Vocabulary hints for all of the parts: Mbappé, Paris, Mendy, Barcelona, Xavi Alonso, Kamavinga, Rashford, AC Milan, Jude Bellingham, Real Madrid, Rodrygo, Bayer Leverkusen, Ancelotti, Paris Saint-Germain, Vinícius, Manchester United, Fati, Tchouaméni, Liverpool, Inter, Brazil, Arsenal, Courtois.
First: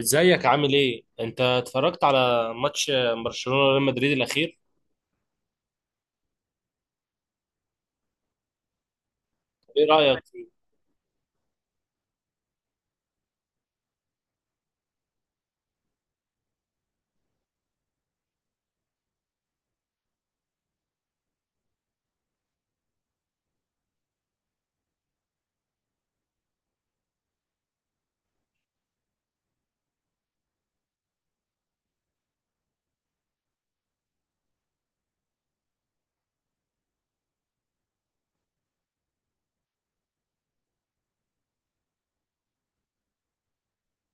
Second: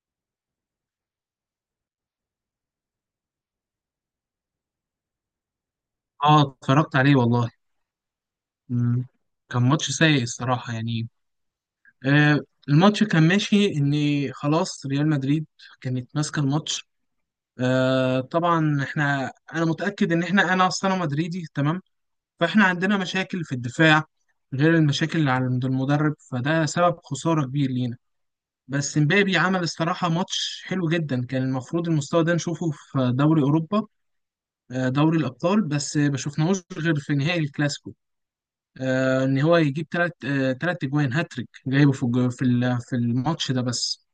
ازيك عامل ايه؟ انت اتفرجت على ماتش برشلونة وريال مدريد الاخير؟ اه اتفرجت عليه والله. مم. كان ايه ماتش رأيك؟ سيء الصراحة يعني. آه الماتش كان ماشي ان خلاص، ريال مدريد كانت ماسكة الماتش. طبعا انا متأكد ان انا اصلا مدريدي، تمام. فاحنا عندنا مشاكل في الدفاع، غير المشاكل اللي عند المدرب، فده سبب خسارة كبير لينا. بس مبابي عمل الصراحة ماتش حلو جدا، كان المفروض المستوى ده نشوفه في دوري أوروبا، دوري الأبطال، بس ما شفناهوش غير في نهائي الكلاسيكو. ان هو يجيب ثلاث اجوان، هاتريك جايبه في الج- في ال- في الماتش ده بس.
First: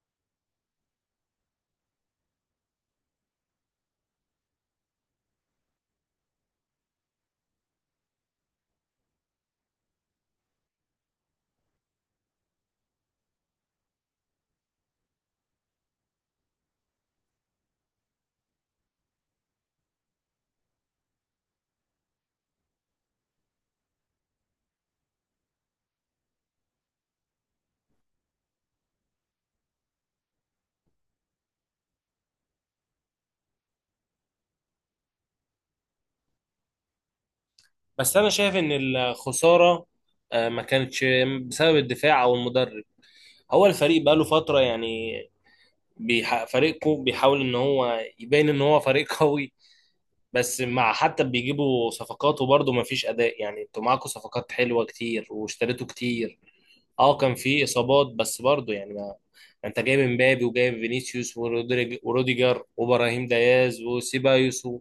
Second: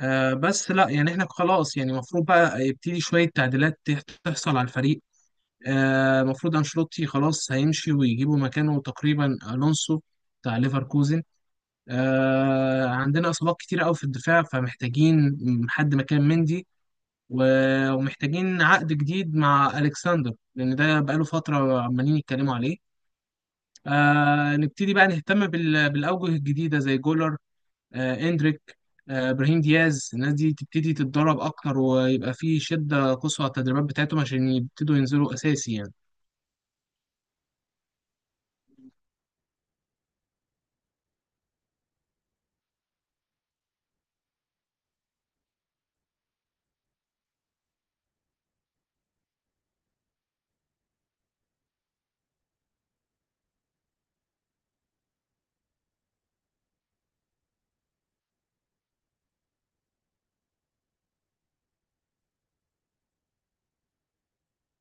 بس لا يعني احنا خلاص، يعني المفروض بقى يبتدي شويه تعديلات تحصل على الفريق. المفروض انشيلوتي خلاص هيمشي، ويجيبوا مكانه تقريبا الونسو بتاع ليفركوزن. عندنا اصابات كتير قوي في الدفاع، فمحتاجين حد مكان مندي، ومحتاجين عقد جديد مع الكسندر، لان ده بقاله فتره عمالين يتكلموا عليه. نبتدي بقى نهتم بالأوجه الجديدة، زي جولر، إندريك، إبراهيم دياز. الناس دي تبتدي تتدرب أكتر، ويبقى في شدة قصوى على التدريبات بتاعتهم عشان يبتدوا ينزلوا أساسي يعني. بس انا شايف ان الخسارة ما كانتش بسبب الدفاع او المدرب. هو الفريق بقاله فترة يعني فريقه بيحاول ان هو يبين ان هو فريق قوي. بس مع حتى بيجيبوا صفقات وبرضه ما فيش اداء، يعني انتوا معاكوا صفقات حلوة كتير واشتريتوا كتير. اه كان في اصابات بس برضه يعني ما انت جايب امبابي وجايب فينيسيوس وروديجر وابراهيم دياز وسيبايوس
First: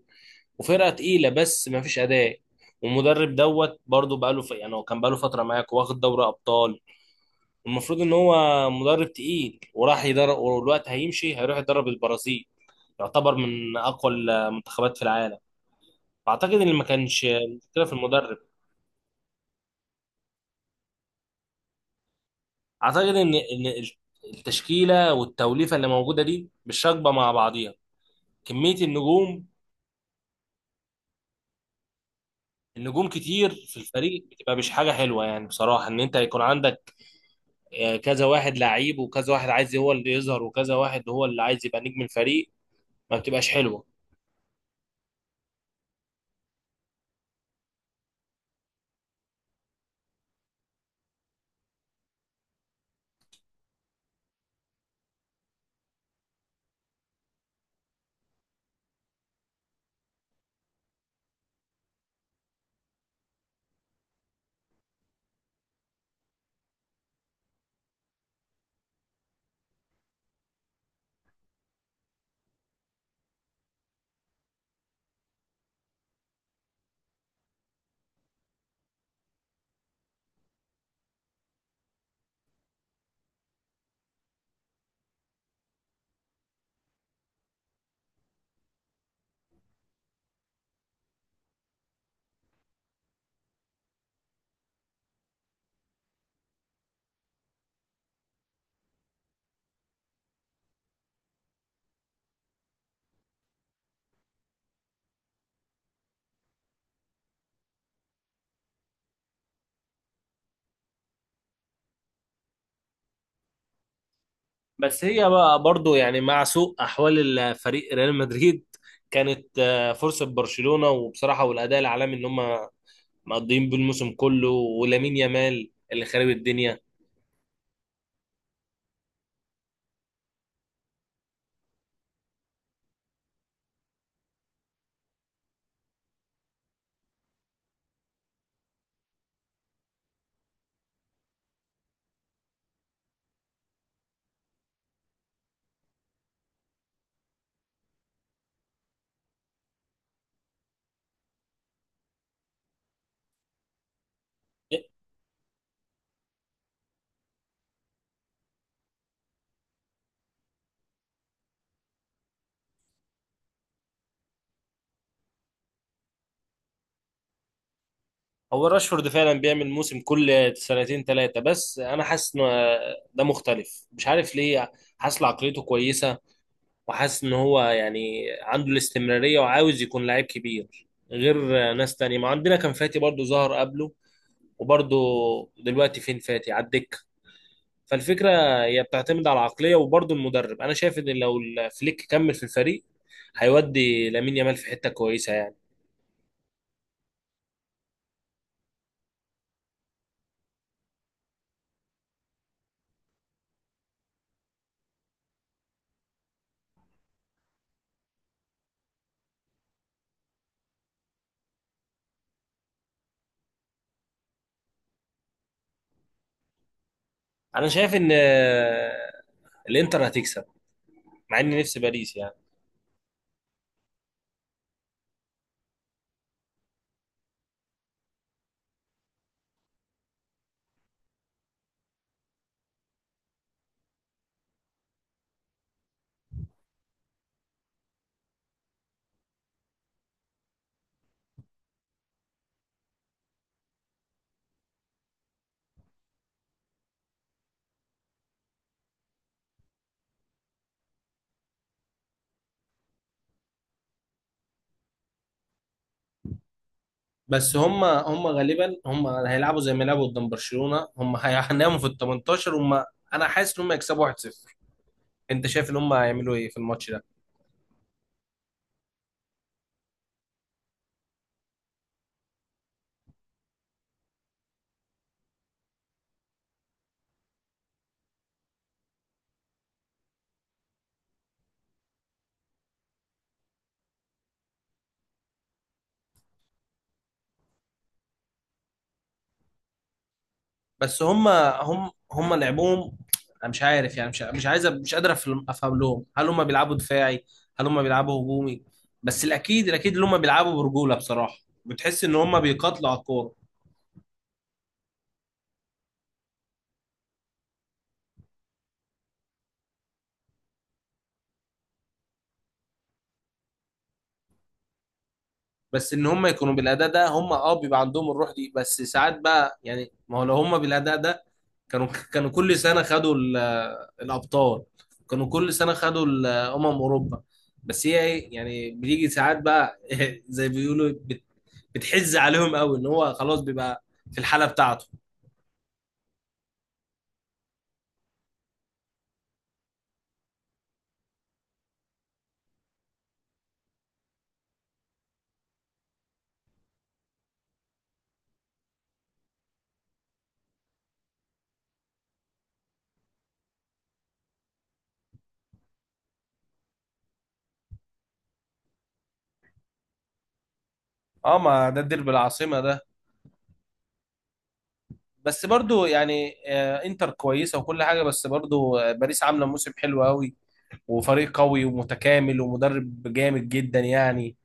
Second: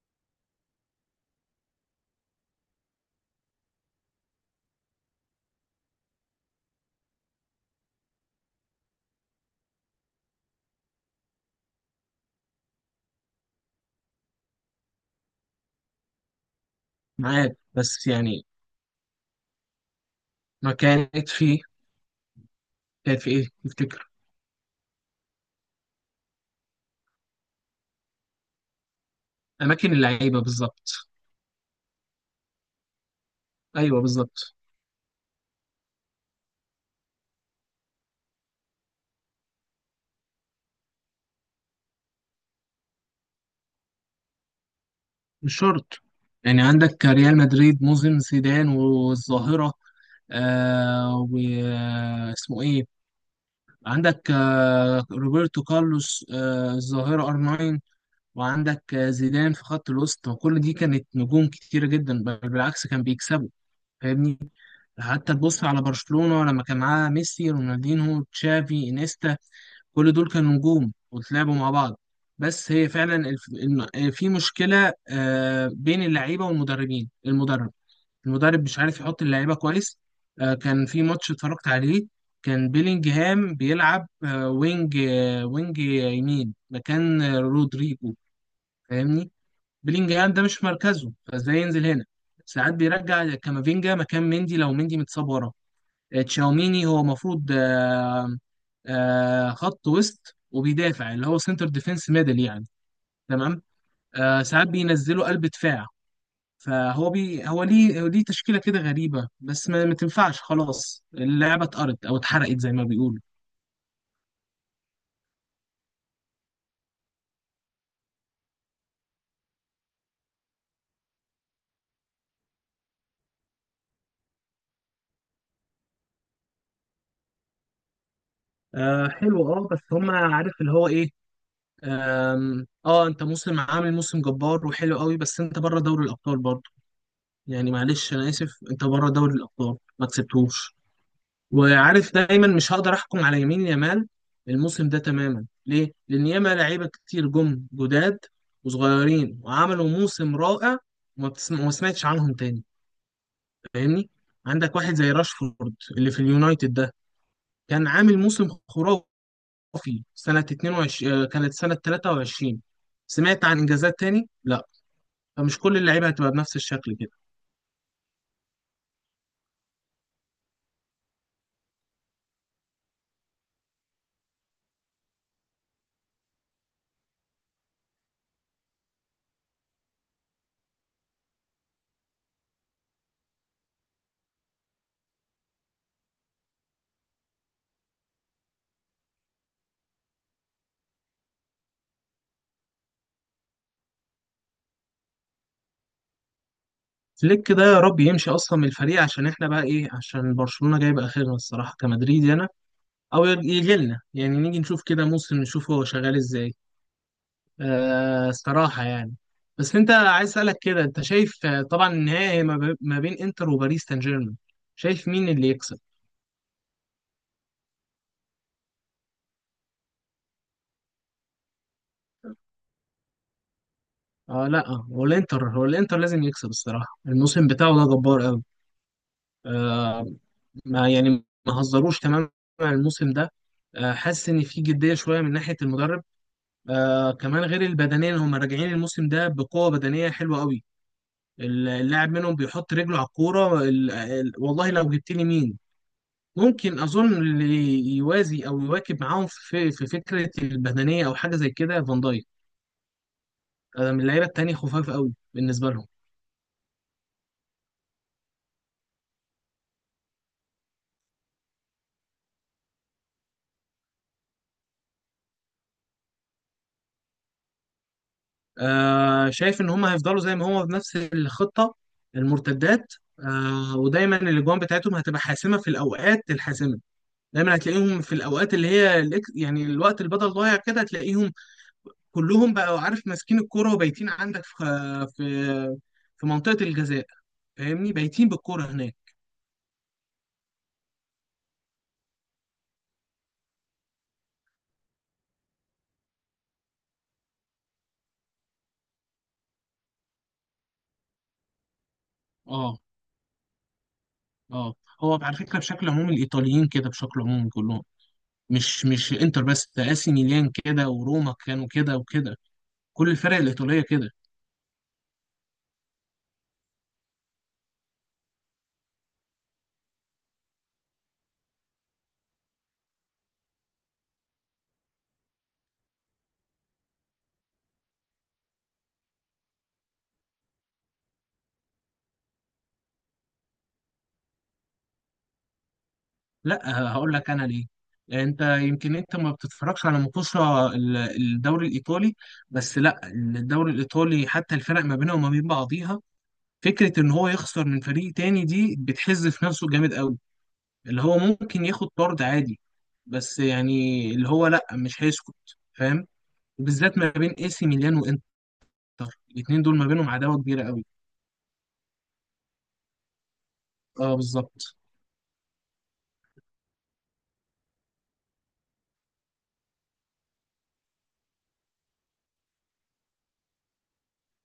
وفرقه تقيله بس ما فيش اداء. والمدرب دوت برضه بقاله يعني هو كان بقاله فتره معاك واخد دوري ابطال. المفروض ان هو مدرب تقيل، وراح يدرب والوقت هيمشي هيروح يدرب البرازيل، يعتبر من اقوى المنتخبات في العالم. فاعتقد ان ما كانش معاك، المشكله في بس المدرب. يعني ما كانت في. اعتقد كانت في ان إيه ان تفتكر؟ التشكيله والتوليفه اللي موجوده دي مش راكبه مع بعضيها. كميه النجوم أماكن اللعيبة بالظبط. النجوم كتير في أيوه، الفريق بالظبط. بتبقى مش حاجه حلوه، يعني بصراحه ان انت يكون عندك كذا واحد لعيب وكذا واحد عايز هو اللي يظهر وكذا واحد هو اللي عايز يبقى نجم الفريق، ما بتبقاش حلوه. مش شرط، يعني عندك ريال مدريد موسم زيدان والظاهرة. واسمه إيه، عندك روبرتو كارلوس، الظاهرة ار 9، وعندك زيدان في خط الوسط، وكل دي كانت نجوم كتيرة جدا، بل بالعكس كان بيكسبوا. فاهمني؟ حتى تبص على برشلونة لما كان معاه ميسي، رونالدينهو، تشافي، انيستا، كل دول كانوا نجوم، وتلعبوا مع بعض. بس هي فعلا الف... الم- آه، في مشكلة بين اللعيبة والمدربين. المدرب مش عارف يحط اللعيبه كويس. كان في ماتش اتفرجت عليه، كان بيلينجهام بيلعب وينج، يمين مكان رودريجو. فاهمني؟ بيلينجهام ده مش مركزه، فازاي ينزل هنا؟ ساعات بيرجع كامافينجا مكان مندي لو مندي متصاب ورا. تشاوميني هو المفروض خط وسط وبيدافع، اللي هو سنتر ديفense ميدل يعني. تمام. ساعات بينزلوا قلب دفاع. فهو هو ليه تشكيلة كده غريبة، بس ما تنفعش خلاص، اللعبة اتقرت أو اتحرقت زي ما بيقولوا. بس هي بقى برضو يعني مع سوء احوال الفريق ريال مدريد، كانت فرصه برشلونه وبصراحه والاداء العالمي ان هم مقضيين بالموسم كله، ولامين يامال اللي خارب الدنيا. حلو. اه بس هما عارف اللي هو ايه. آم، اه انت عامل موسم جبار وحلو قوي، بس انت بره دوري الأبطال برضه. يعني معلش أنا آسف، انت بره دوري الأبطال ما كسبتهوش، وعارف دايما مش هقدر أحكم على يمين يامال الموسم ده تماما. ليه؟ لأن ياما لعيبة كتير جم جداد وصغيرين، وعملوا موسم رائع، وما سمعتش عنهم تاني. فاهمني؟ عندك واحد زي راشفورد اللي في اليونايتد ده، كان عامل موسم خرافي سنة 22، كانت سنة 23. سمعت عن إنجازات تاني؟ لا. فمش كل اللعيبة هتبقى بنفس الشكل كده. هو راشفورد فعلا بيعمل موسم كل سنتين ثلاثة، بس أنا حاسس إن ده مختلف، مش عارف ليه. حاسس إن عقليته كويسة، وحاسس إن هو يعني عنده الاستمرارية وعاوز يكون لعيب كبير غير ناس تانية. ما عندنا كان فاتي برضو ظهر قبله، وبرضو دلوقتي فين فاتي؟ على الدكة. فالفكرة هي بتعتمد على العقلية وبرضو المدرب. أنا شايف إن لو فليك كمل في الفريق هيودي لامين يامال في حتة كويسة يعني. فليك ده يا رب يمشي أصلا من الفريق، عشان إحنا بقى إيه، عشان برشلونة جايب آخرنا الصراحة كمدريدي أنا، أو يجي لنا يعني، نيجي نشوف كده موسم، نشوف هو شغال إزاي. الصراحة يعني. بس أنت عايز أسألك كده، أنت شايف طبعا النهائي ما بين إنتر وباريس سان جيرمان، شايف مين اللي يكسب؟ أنا شايف إن الإنتر هتكسب، مع إني نفسي باريس يعني. اه لا، هو الانتر، لازم يكسب الصراحه، الموسم بتاعه ده جبار قوي. آه ما يعني ما هزروش تماما الموسم ده. حاسس ان في جديه شويه من ناحيه المدرب. كمان غير البدنيه، هم راجعين الموسم ده بقوه بدنيه حلوه قوي. اللاعب منهم بيحط رجله على الكوره والله لو جبت لي مين ممكن اظن اللي يوازي او يواكب معاهم في فكره البدنيه، او حاجه زي كده، فان دايك من اللعيبه التانيه، خفاف قوي بالنسبه لهم. بس هم غالبا هم هيلعبوا زي ما لعبوا قدام برشلونة، هم هيناموا في ال 18 هم. انا حاسس ان هم يكسبوا 1-0. انت شايف ان هم هيعملوا ايه في الماتش ده؟ شايف ان هم هيفضلوا زي ما هم بنفس الخطه، المرتدات، ودايما الاجوان بتاعتهم هتبقى حاسمه في الاوقات الحاسمه. دايما هتلاقيهم في الاوقات اللي هي يعني الوقت اللي بدل ضايع كده، هتلاقيهم كلهم، بقوا عارف ماسكين الكوره، وبايتين عندك في في منطقه الجزاء. فاهمني؟ بايتين بالكوره هناك. بس هم لعبوهم. انا مش عارف، يعني مش عايز، مش قادر أفهم لهم. هل هم بيلعبوا دفاعي؟ هل هم بيلعبوا هجومي؟ بس الاكيد ان هم بيلعبوا برجولة بصراحة. بتحس ان هم اه. بيقاتلوا على الكورة. اه. هو على فكره بشكل عمومي الايطاليين كده، بشكل عمومي كلهم، مش انتر بس، ده اسي ميلان كده، وروما كانوا كده وكده، كل الفرق الايطاليه كده. بس ان هم يكونوا بالاداء ده هم بيبقى عندهم الروح دي، بس ساعات بقى يعني ما هو لو هم بالاداء ده كانوا كانوا كل سنه خدوا الابطال، كانوا كل سنه خدوا اوروبا. بس هي ايه يعني بيجي ساعات بقى زي بيقولوا بتحز عليهم قوي ان هو خلاص بيبقى في الحاله بتاعته. لا، هقول لك انا ليه، انت يمكن انت ما بتتفرجش على مطوشه الدوري الايطالي. بس لا، الدوري الايطالي حتى الفرق ما بينها وما بين بعضيها، فكره ان هو يخسر من فريق تاني دي بتحز في نفسه جامد قوي، اللي هو ممكن ياخد طرد عادي، بس يعني اللي هو لا، مش هيسكت. فاهم؟ بالذات ما بين اي سي ميلان وانتر، الاثنين دول ما بينهم عداوه كبيره قوي. اه ما ده الديربي العاصمه ده. اه، بالظبط. بس برضو يعني انتر كويسه وكل حاجه، بس برضو باريس عامله موسم حلو قوي وفريق قوي ومتكامل ومدرب جامد جدا يعني.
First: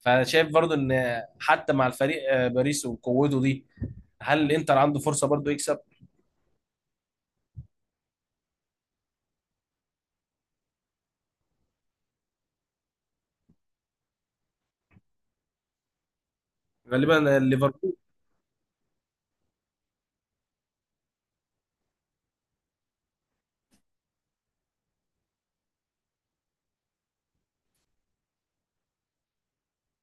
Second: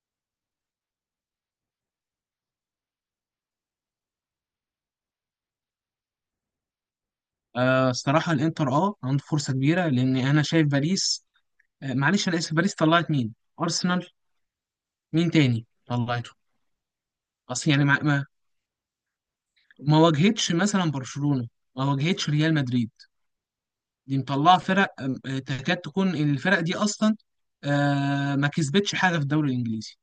فانا شايف برضو ان حتى مع الفريق باريس وقوته دي، هل الانتر عنده فرصه برضو يكسب؟ الصراحه الانتر عنده فرصه كبيره، لان انا شايف باريس، معلش انا اسف، باريس طلعت مين؟ ارسنال. مين تاني طلعته؟ غالبا اصل يعني ليفربول. ما واجهتش مثلا برشلونة، ما واجهتش ريال مدريد، دي مطلعه فرق تكاد تكون الفرق دي اصلا ما كسبتش حاجه في الدوري الانجليزي.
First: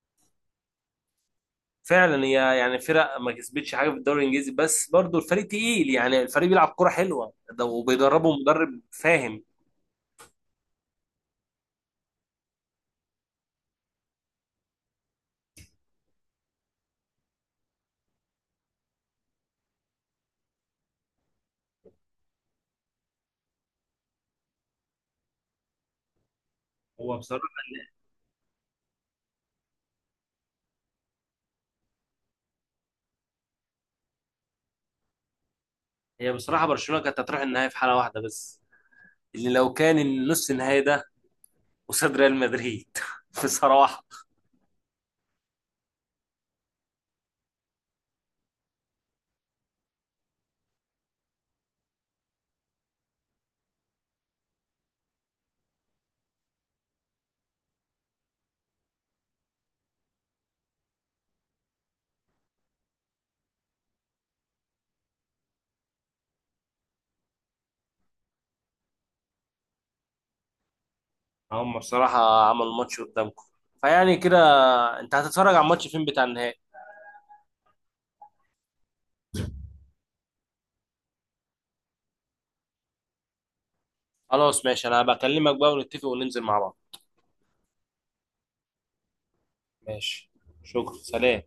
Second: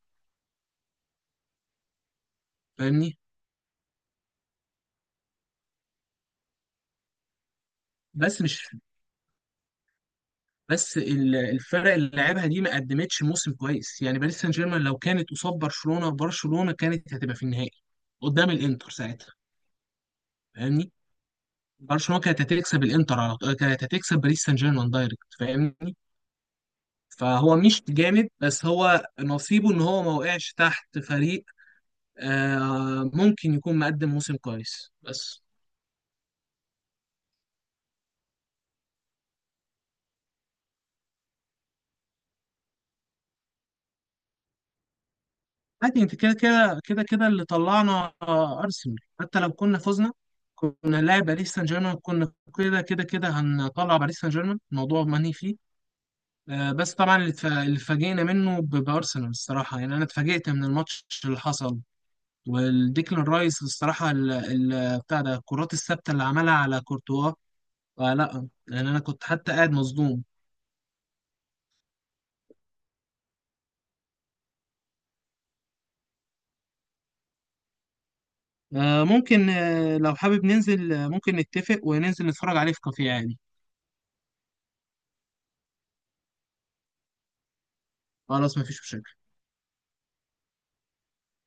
فعلا هي يعني فرق فاهمني؟ ما كسبتش حاجه في الدوري الانجليزي، بس برضو الفريق تقيل يعني، الفريق بيلعب كرة حلوه ده وبيدربه بس مش مدرب فاهم. بس الفرق اللي لعبها دي ما قدمتش موسم كويس، يعني باريس سان جيرمان لو كانت قصاد برشلونة، برشلونة كانت هتبقى في النهائي قدام الانتر ساعتها. فاهمني؟ برشلونة كانت هتكسب الانتر على طول، كانت هتكسب باريس سان جيرمان دايركت. فاهمني؟ هو بصراحه فهو مش جامد، بس هو نصيبه ان هو ما وقعش تحت فريق ممكن يكون مقدم موسم كويس بس. هي بصراحه برشلونه كانت هتروح النهائي في حاله واحده بس، اللي لو كان النص النهائي ده قصاد ريال مدريد في صراحه. عادي، انت كده كده كده كده اللي طلعنا ارسنال، حتى لو كنا فزنا كنا لاعب باريس سان جيرمان، كنا كده كده كده هنطلع باريس سان جيرمان، الموضوع ماني فيه. بس طبعا اللي اتفاجئنا منه بارسنال الصراحه، يعني انا اتفاجئت من الماتش اللي حصل، والديكلان رايس الصراحه بتاع ده، الكرات الثابته اللي عملها على كورتوا. لا، لان انا كنت حتى قاعد مصدوم. هم بصراحة عملوا ماتش قدامكم، فيعني كده. انت هتتفرج على الماتش فين بتاع النهائي؟ ممكن، لو حابب ننزل، ممكن نتفق وننزل نتفرج عليه في كافيه عادي. خلاص ماشي، انا بكلمك بقى ونتفق وننزل مع بعض. خلاص، مفيش مشاكل. ماشي، شكرا، سلام.